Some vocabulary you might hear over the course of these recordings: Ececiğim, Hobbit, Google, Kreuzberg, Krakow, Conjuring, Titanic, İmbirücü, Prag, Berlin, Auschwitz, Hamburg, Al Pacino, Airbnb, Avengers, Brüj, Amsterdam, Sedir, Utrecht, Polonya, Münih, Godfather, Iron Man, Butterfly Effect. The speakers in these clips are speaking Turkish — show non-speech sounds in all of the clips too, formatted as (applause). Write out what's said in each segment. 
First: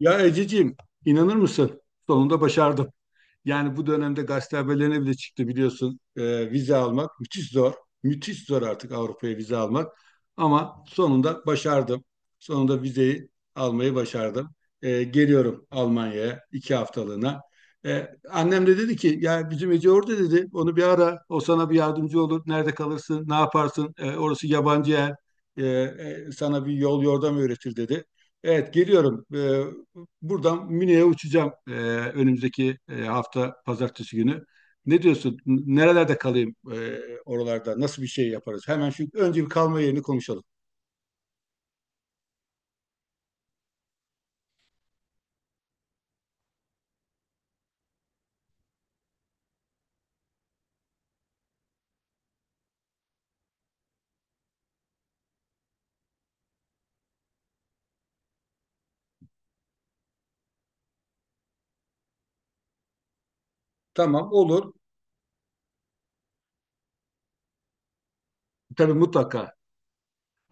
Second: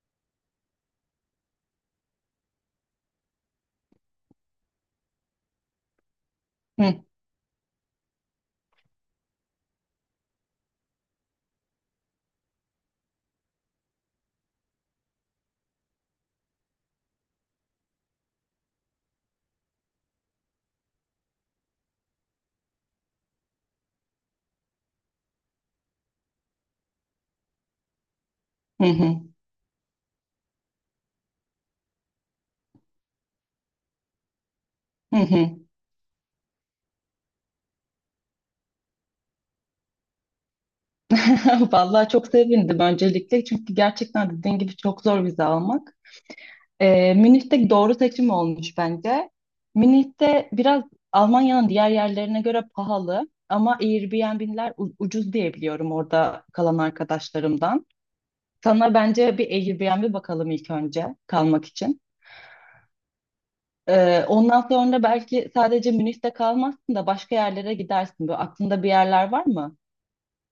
Ya Ececiğim, inanır mısın? Sonunda başardım. Yani bu dönemde gazete haberlerine bile çıktı biliyorsun. Vize Hı almak müthiş zor. Müthiş zor artık Avrupa'ya vize almak. Ama sonunda başardım. Sonunda vizeyi almayı başardım. Geliyorum Almanya'ya 2 haftalığına. Annem de dedi ki ya bizim Ece orada dedi. Onu bir ara. O sana bir yardımcı olur. Nerede kalırsın? Ne yaparsın? Orası yabancı yer. Sana bir yol yordam öğretir dedi. Evet hı hı geliyorum. Buradan Münih'e uçacağım önümüzdeki hafta pazartesi günü. Ne hı. diyorsun? Hı. Nerelerde kalayım oralarda? Nasıl bir şey yaparız? Hemen şu önce bir kalma yerini konuşalım. (laughs) Vallahi çok sevindim öncelikle çünkü gerçekten dediğin gibi çok zor vize almak. Münih'te doğru seçim olmuş bence. Münih'te biraz Almanya'nın diğer yerlerine göre pahalı ama Airbnb'ler ucuz diye biliyorum orada kalan arkadaşlarımdan. Sana bence bir Airbnb bakalım ilk önce kalmak için. Ee, Tamam ondan olur. sonra belki sadece Münih'te kalmazsın da başka yerlere gidersin. Böyle aklında bir Tabii yerler var mutlaka. mı?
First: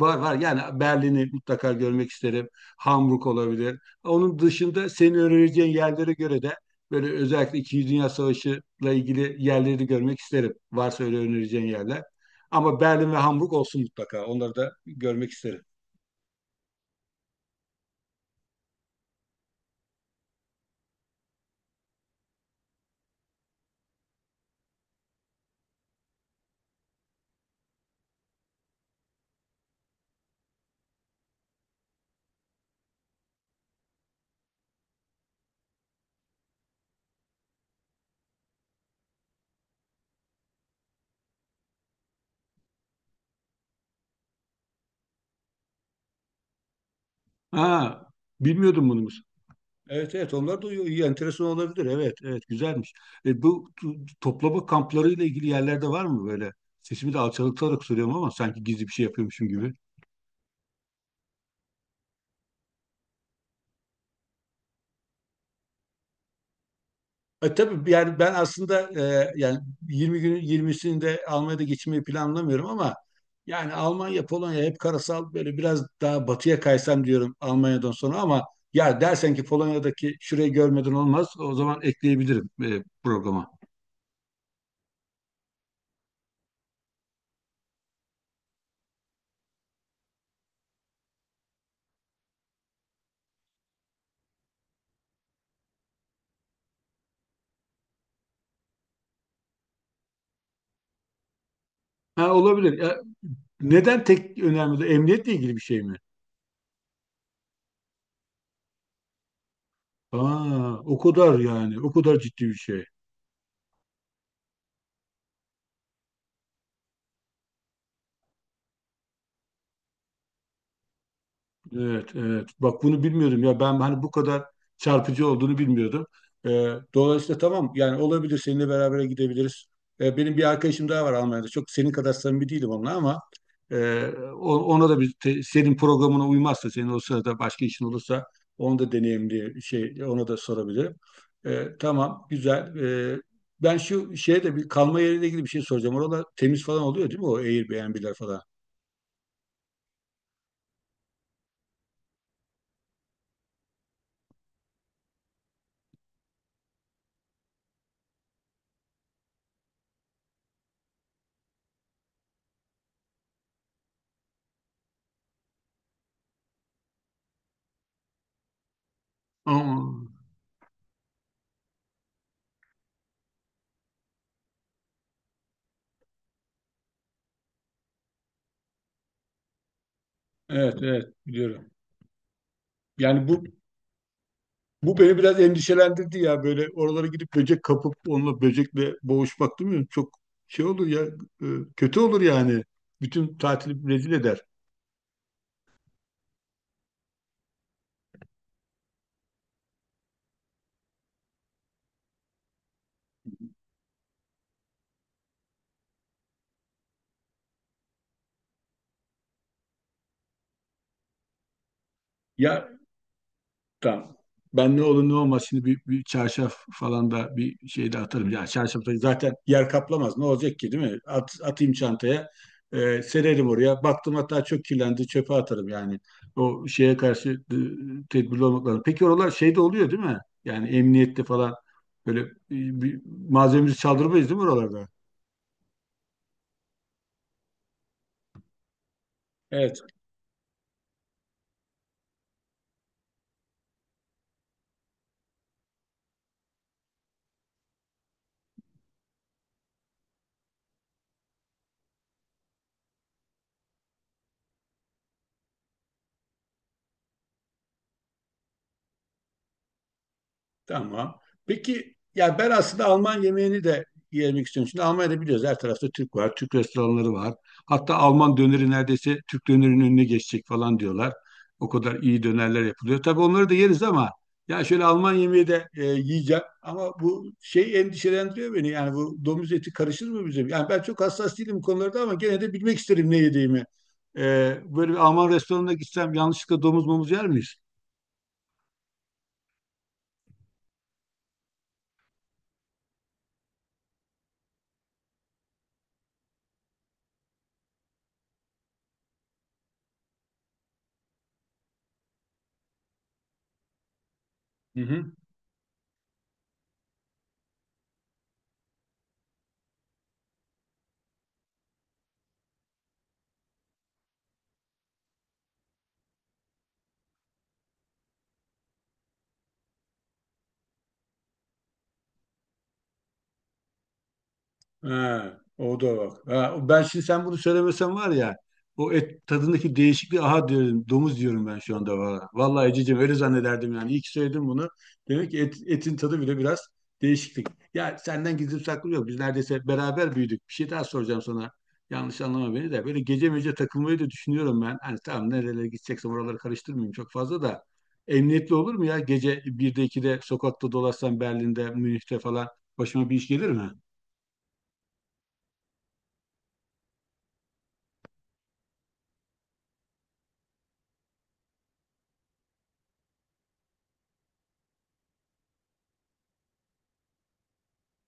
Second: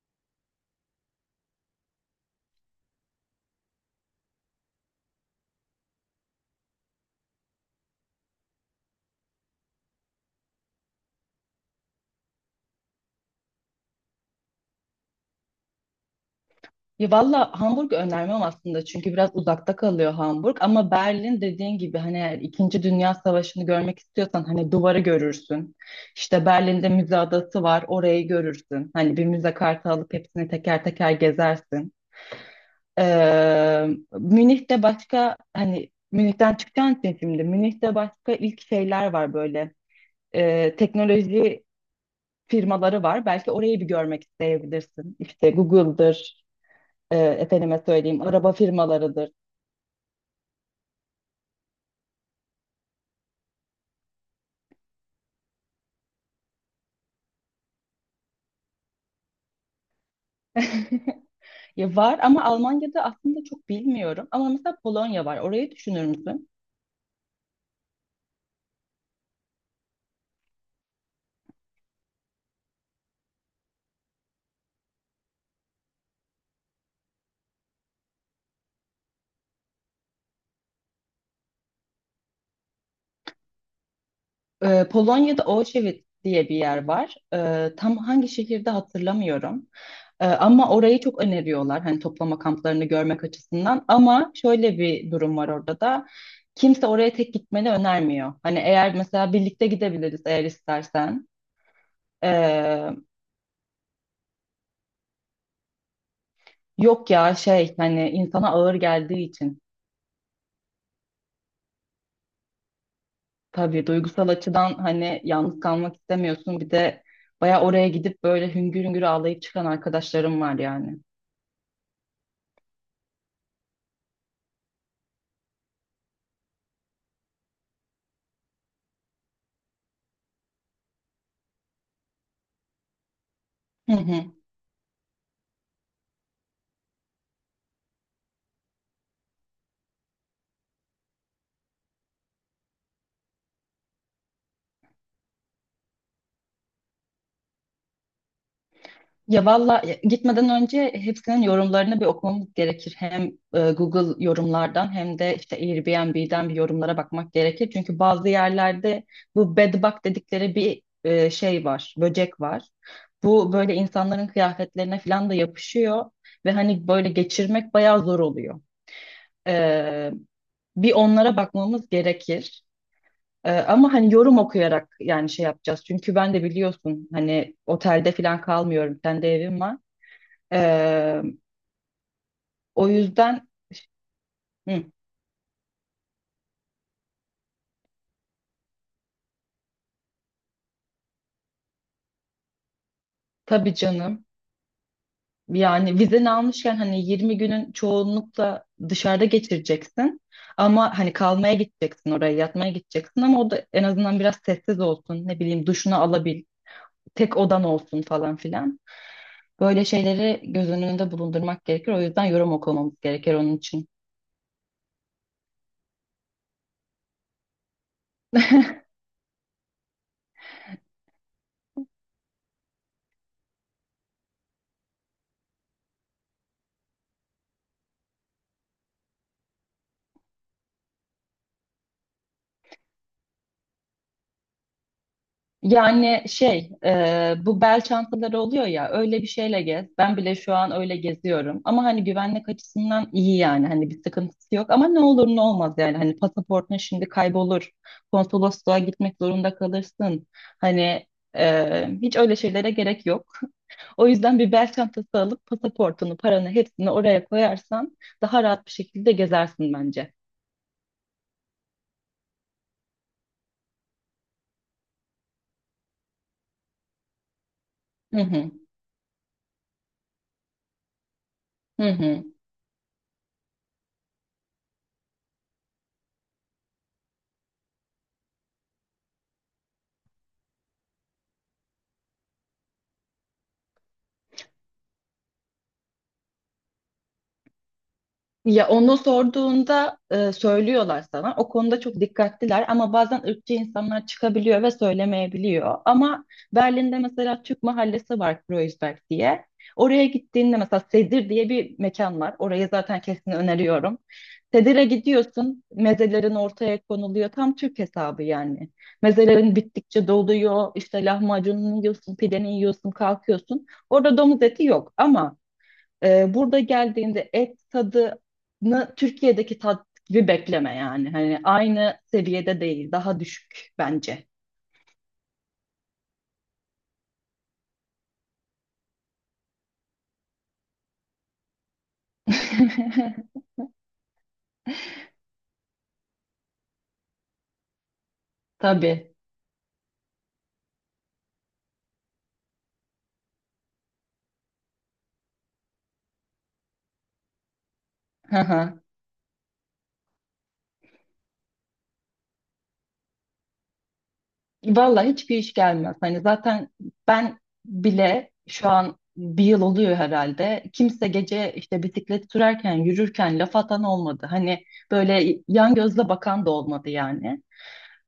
Var var yani Berlin'i mutlaka görmek isterim. Hamburg olabilir. Onun dışında senin önereceğin yerlere göre de böyle özellikle İkinci Dünya Savaşı'la ilgili yerleri de görmek isterim. Varsa öyle önereceğin yerler. Ama Berlin ve Hamburg olsun mutlaka. Onları da görmek isterim. Ya valla Hamburg önermem aslında çünkü biraz uzakta kalıyor Hamburg ama Berlin dediğin gibi hani eğer İkinci Dünya Savaşı'nı görmek istiyorsan hani duvarı görürsün. İşte Berlin'de müze adası var orayı görürsün. Hani bir müze kartı alıp hepsini teker teker gezersin. Ee, Münih'te başka hani Münih'ten çıkacaksın sen, şimdi Münih'te başka ilk şeyler var böyle. Teknoloji firmaları var. Belki orayı bir görmek isteyebilirsin. İşte Google'dır, efendime Ha, söyleyeyim, araba bilmiyordum bunu. Musa. firmalarıdır. Evet evet onlar da iyi, iyi, enteresan olabilir. Evet evet güzelmiş. Bu toplama kamplarıyla ilgili yerlerde var mı böyle? Sesimi de alçaltarak soruyorum ama sanki gizli bir şey yapıyormuşum gibi. (laughs) Ya var ama Almanya'da aslında çok bilmiyorum. Ama mesela Polonya var. Orayı düşünür müsün? Tabii yani ben aslında yani 20 günün 20'sini de Almanya'da geçirmeyi planlamıyorum ama yani Almanya, Polonya hep karasal böyle biraz daha batıya kaysam diyorum Almanya'dan sonra ama ya dersen ki Polonya'daki şurayı görmeden olmaz o zaman ekleyebilirim programa. Polonya'da Auschwitz diye bir yer var. Tam hangi şehirde hatırlamıyorum. Ama orayı çok öneriyorlar. Hani toplama kamplarını görmek açısından. Ama şöyle bir durum var orada da. Kimse oraya tek gitmeni önermiyor. Hani eğer mesela birlikte gidebiliriz eğer istersen. Ha, Ee, olabilir. Neden tek önemli? Emniyetle ilgili bir şey mi? yok ya, şey, hani insana ağır geldiği için. Aa, o kadar yani. O kadar ciddi bir şey. Tabii duygusal açıdan hani yalnız kalmak istemiyorsun. Bir de baya oraya gidip böyle hüngür hüngür ağlayıp çıkan arkadaşlarım var yani. Evet, evet. Bak bunu bilmiyordum ya. Ben hani bu kadar çarpıcı olduğunu bilmiyordum. Dolayısıyla tamam yani olabilir seninle beraber gidebiliriz. Benim bir arkadaşım daha var Almanya'da. Çok senin kadar samimi değilim onunla ama Hı e, hı. Ona da senin programına uymazsa senin o sırada başka işin olursa onu da deneyimli şey ona da sorabilirim. Tamam güzel. Ben şu şeye de bir kalma yeriyle ilgili bir şey soracağım. Oralar temiz falan oluyor değil mi o Airbnb'ler falan? Ya valla, gitmeden önce hepsinin yorumlarını bir okumamız gerekir. Hem Google yorumlardan hem de işte Airbnb'den bir yorumlara bakmak gerekir. Çünkü bazı yerlerde bu bed bug dedikleri bir şey var, böcek var. Bu böyle insanların kıyafetlerine falan da yapışıyor ve hani böyle geçirmek bayağı zor oluyor. Aa. E, bir onlara bakmamız gerekir. Ama hani yorum okuyarak yani şey yapacağız. Çünkü ben de biliyorsun hani otelde falan kalmıyorum. Kendi evim var. Evet, evet Ee, biliyorum. o Yani bu yüzden, hı, bu beni biraz endişelendirdi ya böyle oralara gidip böcek kapıp onunla böcekle boğuşmak değil mi? Çok şey olur ya, e, kötü olur yani. Bütün tabii tatili rezil canım. eder. Yani vizeni almışken hani 20 günün çoğunlukla dışarıda geçireceksin. Ama hani kalmaya gideceksin oraya, yatmaya gideceksin, ama o da en azından biraz sessiz olsun. Ne bileyim, duşunu alabil, tek odan olsun falan filan. Böyle şeyleri göz önünde bulundurmak gerekir. O yüzden yorum Ya okumamız gerekir onun için. tamam. Ben ne olur ne olmaz şimdi bir çarşaf falan da bir şey de atarım. Ya çarşaf da zaten yer kaplamaz. Ne olacak ki değil mi? Atayım çantaya. Sererim oraya. Baktım hatta çok kirlendi. Çöpe atarım yani. O şeye karşı tedbirli olmak lazım. Peki oralar şeyde oluyor değil mi? Yani emniyette falan böyle bir malzememizi çaldırmayız değil mi oralarda? Yani şey, bu bel çantaları oluyor ya, öyle bir şeyle Evet, gez. Ben bile şu an öyle geziyorum. Ama hani güvenlik açısından iyi yani. Hani bir sıkıntısı yok. Ama ne olur ne olmaz yani. Hani pasaportun şimdi kaybolur. Konsolosluğa gitmek zorunda kalırsın. Hani hiç öyle şeylere gerek yok. O yüzden bir bel çantası alıp pasaportunu, paranı hepsini oraya koyarsan daha rahat bir şekilde gezersin bence. tamam. Peki ya ben aslında Alman yemeğini de yemek istiyorum. Şimdi Almanya'da biliyoruz her tarafta Türk var, Türk restoranları var. Hatta Hı Alman hı. döneri neredeyse Türk dönerinin önüne geçecek falan diyorlar. O Hı kadar iyi hı. dönerler yapılıyor. Tabii onları da yeriz ama ya şöyle Alman yemeği de yiyeceğim. Ama bu şey endişelendiriyor beni. Yani bu domuz eti karışır mı bize? Yani ben çok hassas değilim bu konularda ama gene de bilmek isterim ne yediğimi. E, böyle bir Alman restoranına gitsem yanlışlıkla domuz momuz yer miyiz? Ya onu sorduğunda söylüyorlar sana. O konuda çok dikkatliler ama bazen ırkçı insanlar çıkabiliyor ve söylemeyebiliyor. Ama Berlin'de mesela Türk mahallesi var, Kreuzberg diye. Oraya gittiğinde mesela Sedir diye bir mekan var. Orayı zaten kesin öneriyorum. Hı Sedir'e hı. gidiyorsun, mezelerin ortaya konuluyor. Tam Türk hesabı yani. Mezelerin bittikçe doluyor, işte lahmacununu yiyorsun, pideni yiyorsun, kalkıyorsun. Orada domuz eti yok ama burada geldiğinde et tadını Türkiye'deki tat gibi bekleme yani. Hani aynı seviyede değil, daha düşük bence. Ha, o da bak. Ha, ben şimdi sen bunu söylemesen var ya o et tadındaki değişikliği aha diyorum domuz diyorum ben şu anda valla. Vallahi Ececiğim öyle (laughs) zannederdim yani. İyi ki söyledim bunu. Demek ki etin tadı bile biraz değişiklik. Ya senden gizli saklı yok. Tabii. Biz neredeyse beraber büyüdük. Bir şey daha soracağım sana. Yanlış anlama beni de. Böyle gece mece takılmayı da düşünüyorum ben. Hani tamam nerelere gideceksem oraları karıştırmayayım çok fazla da. Hı Emniyetli olur hı. mu ya? Gece 1'de 2'de sokakta dolaşsam Berlin'de, Münih'te falan başıma bir iş gelir mi? Vallahi hiçbir iş gelmez. Hani zaten ben bile şu an bir yıl oluyor herhalde. Kimse gece işte bisiklet sürerken, yürürken laf atan olmadı. Hani böyle yan gözle bakan da olmadı yani.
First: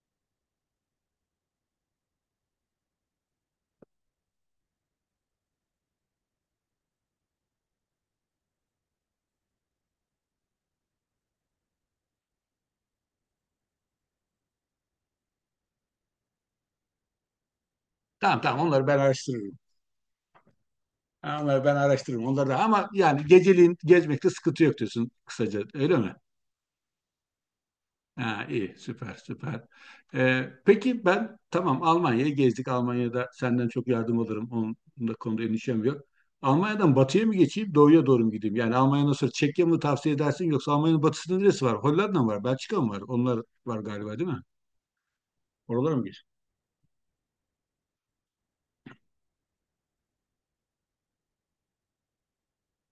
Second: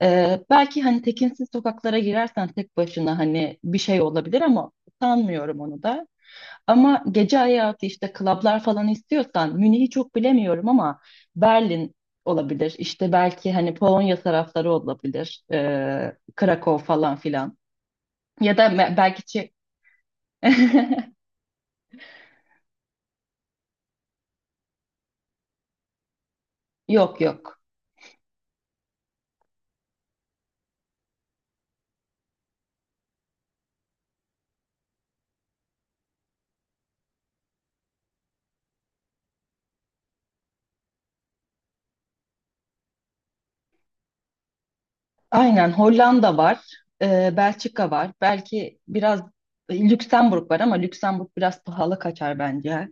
Belki hani tekinsiz sokaklara girersen tek başına hani bir şey olabilir ama sanmıyorum onu da. Ama gece hayatı, işte klablar falan istiyorsan, Münih'i çok bilemiyorum ama Berlin olabilir. İşte belki hani Polonya tarafları olabilir. Krakow falan filan. Tamam Ya tamam da onları ben belki araştırırım. (laughs) Ha, onları ben araştırırım. Onları da ama yani geceliğin gezmekte sıkıntı yok diyorsun kısaca öyle mi? Yok yok. Ha, iyi süper süper. Peki ben tamam Almanya'yı gezdik. Almanya'da senden çok yardım alırım. Onun da konuda endişem yok. Almanya'dan batıya mı geçeyim, doğuya doğru mu gideyim? Yani Almanya'dan sonra Çekya mı tavsiye edersin yoksa Almanya'nın batısında neresi var? Hollanda mı var? Belçika mı var? Onlar var galiba değil mi? Aynen, Oralara mı geç? Hollanda var. Belçika var. Belki biraz Lüksemburg var ama Lüksemburg biraz pahalı kaçar bence.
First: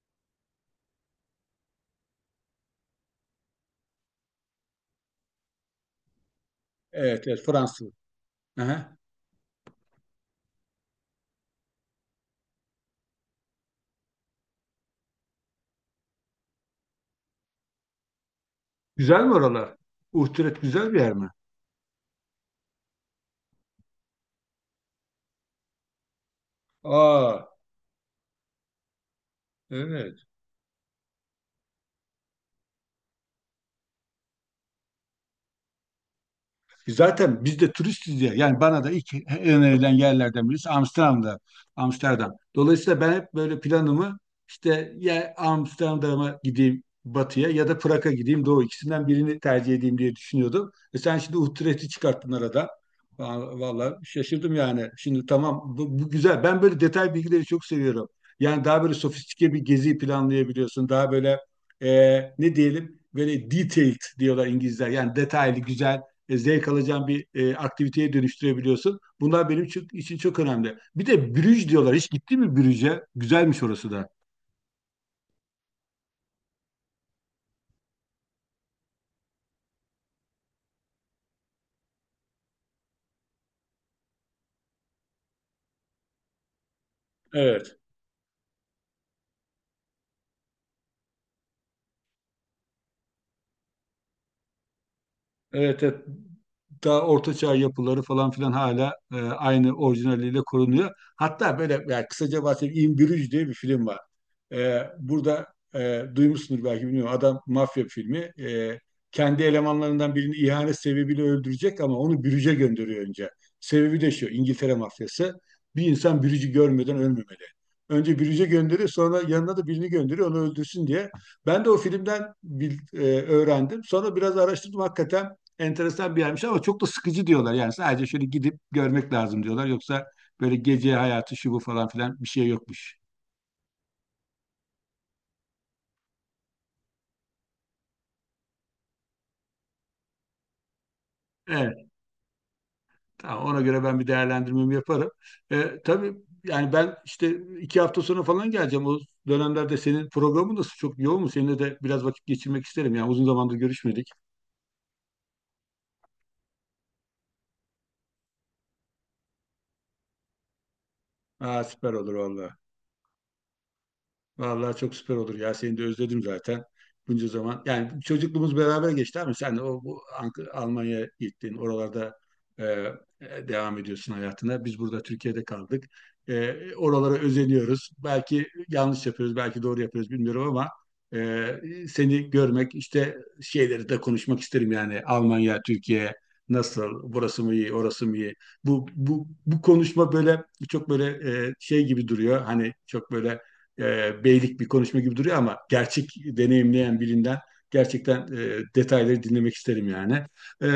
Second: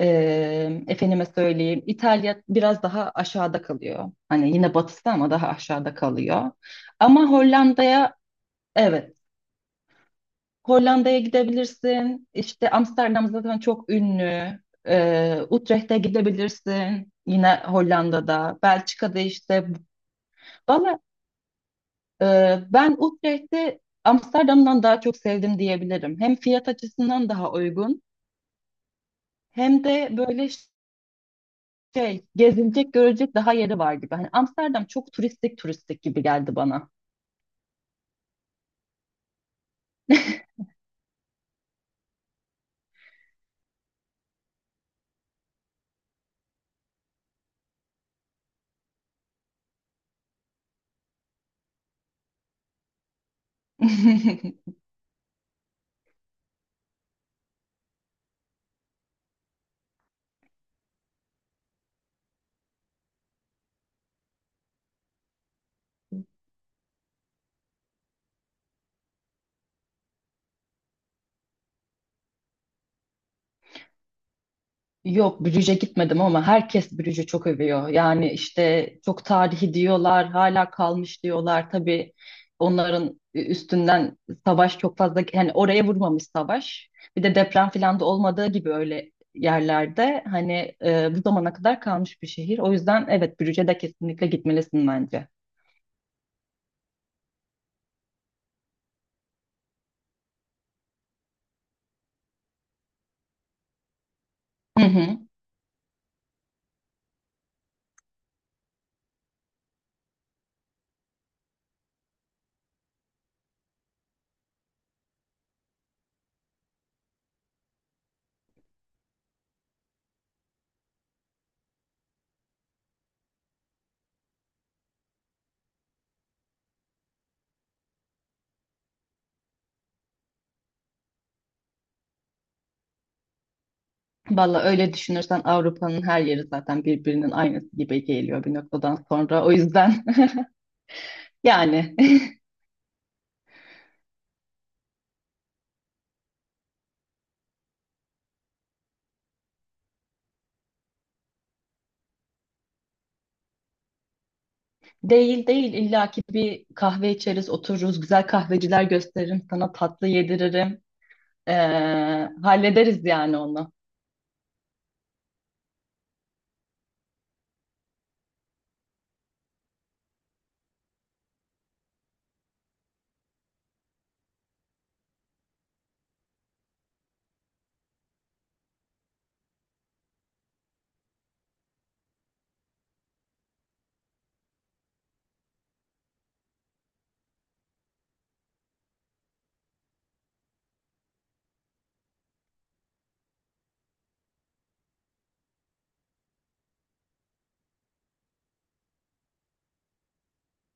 Efendime söyleyeyim, İtalya biraz daha aşağıda kalıyor. Hani yine batısı ama daha aşağıda kalıyor. Ama Evet, evet Fransız. Hollanda'ya, Aha. evet, Hollanda'ya gidebilirsin. İşte Amsterdam zaten çok ünlü. Utrecht'e gidebilirsin. Yine Hollanda'da. Belçika'da Güzel mi işte. oralar? Uhturet güzel bir Valla, yer mi? e, ben Utrecht'i Amsterdam'dan daha çok sevdim diyebilirim. Hem fiyat açısından Aa, daha uygun hem de evet. böyle şey, gezilecek görecek daha yeri var gibi. Hani Amsterdam çok turistik turistik gibi geldi bana. Zaten biz de turistiz ya. Yani bana da ilk önerilen yerlerden birisi Amsterdam'da. Amsterdam. Dolayısıyla ben hep böyle planımı işte ya Amsterdam'a gideyim batıya ya da Prag'a gideyim doğu ikisinden birini tercih edeyim diye düşünüyordum. E sen şimdi Utrecht'i çıkarttın arada. Vallahi şaşırdım (laughs) yani. Şimdi tamam bu güzel. Ben böyle detay bilgileri çok seviyorum. Yani daha böyle sofistike bir gezi planlayabiliyorsun. Daha böyle ne diyelim böyle detailed diyorlar İngilizler. Yani detaylı, güzel zevk alacağın bir aktiviteye dönüştürebiliyorsun. Bunlar benim için çok önemli. Bir de Brüj diyorlar. Hiç gitti mi Brüj'e? Güzelmiş orası da. Yok, Brüj'e gitmedim ama herkes Brüj'ü çok övüyor. Yani işte çok tarihi diyorlar, hala kalmış diyorlar. Tabii onların üstünden savaş çok fazla yani oraya vurmamış savaş. Bir de deprem Evet. falan da olmadığı gibi öyle yerlerde hani bu zamana kadar kalmış bir şehir. O yüzden evet, Brüj'e de kesinlikle gitmelisin bence. Evet, evet. Daha ortaçağ yapıları falan filan hala aynı orijinaliyle korunuyor. Hatta böyle yani kısaca bahsedeyim. İmbirücü diye bir film var. Hı hı. Burada duymuşsunuz belki bilmiyorum. Adam mafya filmi. Kendi elemanlarından birini ihanet sebebiyle öldürecek ama onu bürüce gönderiyor önce. Sebebi de şu. İngiltere mafyası. Bir insan bürücü görmeden ölmemeli. Önce bürüce gönderiyor sonra yanına da birini gönderiyor onu öldürsün diye. Ben de o filmden öğrendim. Sonra biraz araştırdım hakikaten enteresan bir yermiş ama çok da sıkıcı diyorlar. Yani sadece şöyle gidip görmek lazım diyorlar. Yoksa böyle gece hayatı şu bu falan filan bir şey yokmuş. Valla öyle düşünürsen Avrupa'nın her yeri zaten birbirinin aynısı gibi geliyor bir noktadan sonra. O yüzden (laughs) Evet, yani. tamam. Ona göre ben bir değerlendirmemi yaparım. Tabii yani ben işte 2 hafta sonra falan geleceğim. O dönemlerde senin programın nasıl çok yoğun mu? Seninle de biraz vakit geçirmek isterim. Yani uzun zamandır görüşmedik. (laughs) Değil değil, illaki bir kahve içeriz, otururuz, güzel kahveciler gösteririm sana, tatlı yediririm. Ee, Aa, süper olur vallahi. hallederiz yani onu. Vallahi çok süper olur ya. Seni de özledim zaten. Bunca zaman. Yani çocukluğumuz beraber geçti ama sen de o bu Almanya'ya gittin. Oralarda e, devam ediyorsun hayatına. Biz burada Türkiye'de kaldık. Oralara özeniyoruz. Belki yanlış yapıyoruz, belki doğru yapıyoruz bilmiyorum ama e, seni görmek, işte şeyleri de konuşmak isterim yani. Almanya, Türkiye nasıl? Burası mı iyi, orası mı iyi? Bu konuşma böyle çok böyle şey gibi duruyor. Hani çok böyle beylik bir konuşma gibi duruyor ama gerçek deneyimleyen birinden gerçekten detayları dinlemek isterim yani. E,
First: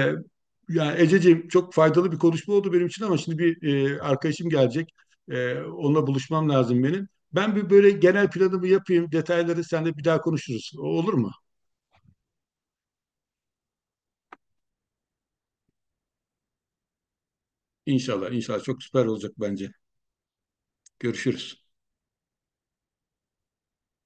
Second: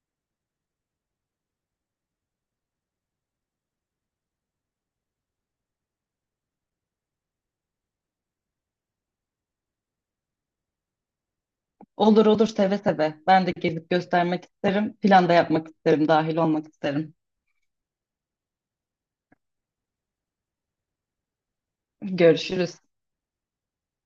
yani Ececiğim çok faydalı bir konuşma oldu benim için ama şimdi bir arkadaşım gelecek. Onunla buluşmam lazım benim. Ben bir böyle genel planımı yapayım. Detayları seninle bir daha konuşuruz. O olur mu? Olur olur, seve seve. Ben de gezip göstermek isterim. Plan da yapmak isterim, dahil olmak isterim. İnşallah, inşallah çok süper olacak bence. Görüşürüz. Görüşürüz.